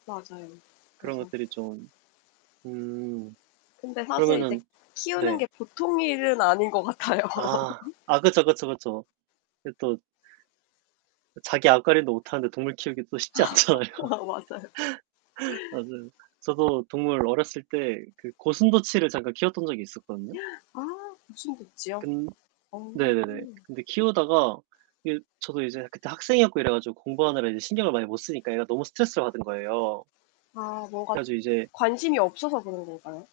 맞아요. 그런 그래서 것들이 좀 음. 근데 사실 이제 그러면은 키우는 네. 게 보통 일은 아닌 것 같아요. 아. 아 그쵸, 그쵸, 그쵸. 그 또 자기 앞가림도 못하는데 동물 키우기도 또 쉽지 않잖아요. 맞아요. 맞아요. 저도 동물 어렸을 때 그 고슴도치를 잠깐 키웠던 적이 있었거든요. 아 고슴도치요? 근 어. 네네네. 근데 키우다가 이게 저도 이제 그때 학생이었고 이래 가지고 공부하느라 이제 신경을 많이 못 쓰니까 얘가 너무 스트레스를 받은 거예요. 아 뭔가 그래 가지고 이제 관심이 없어서 그런 건가요?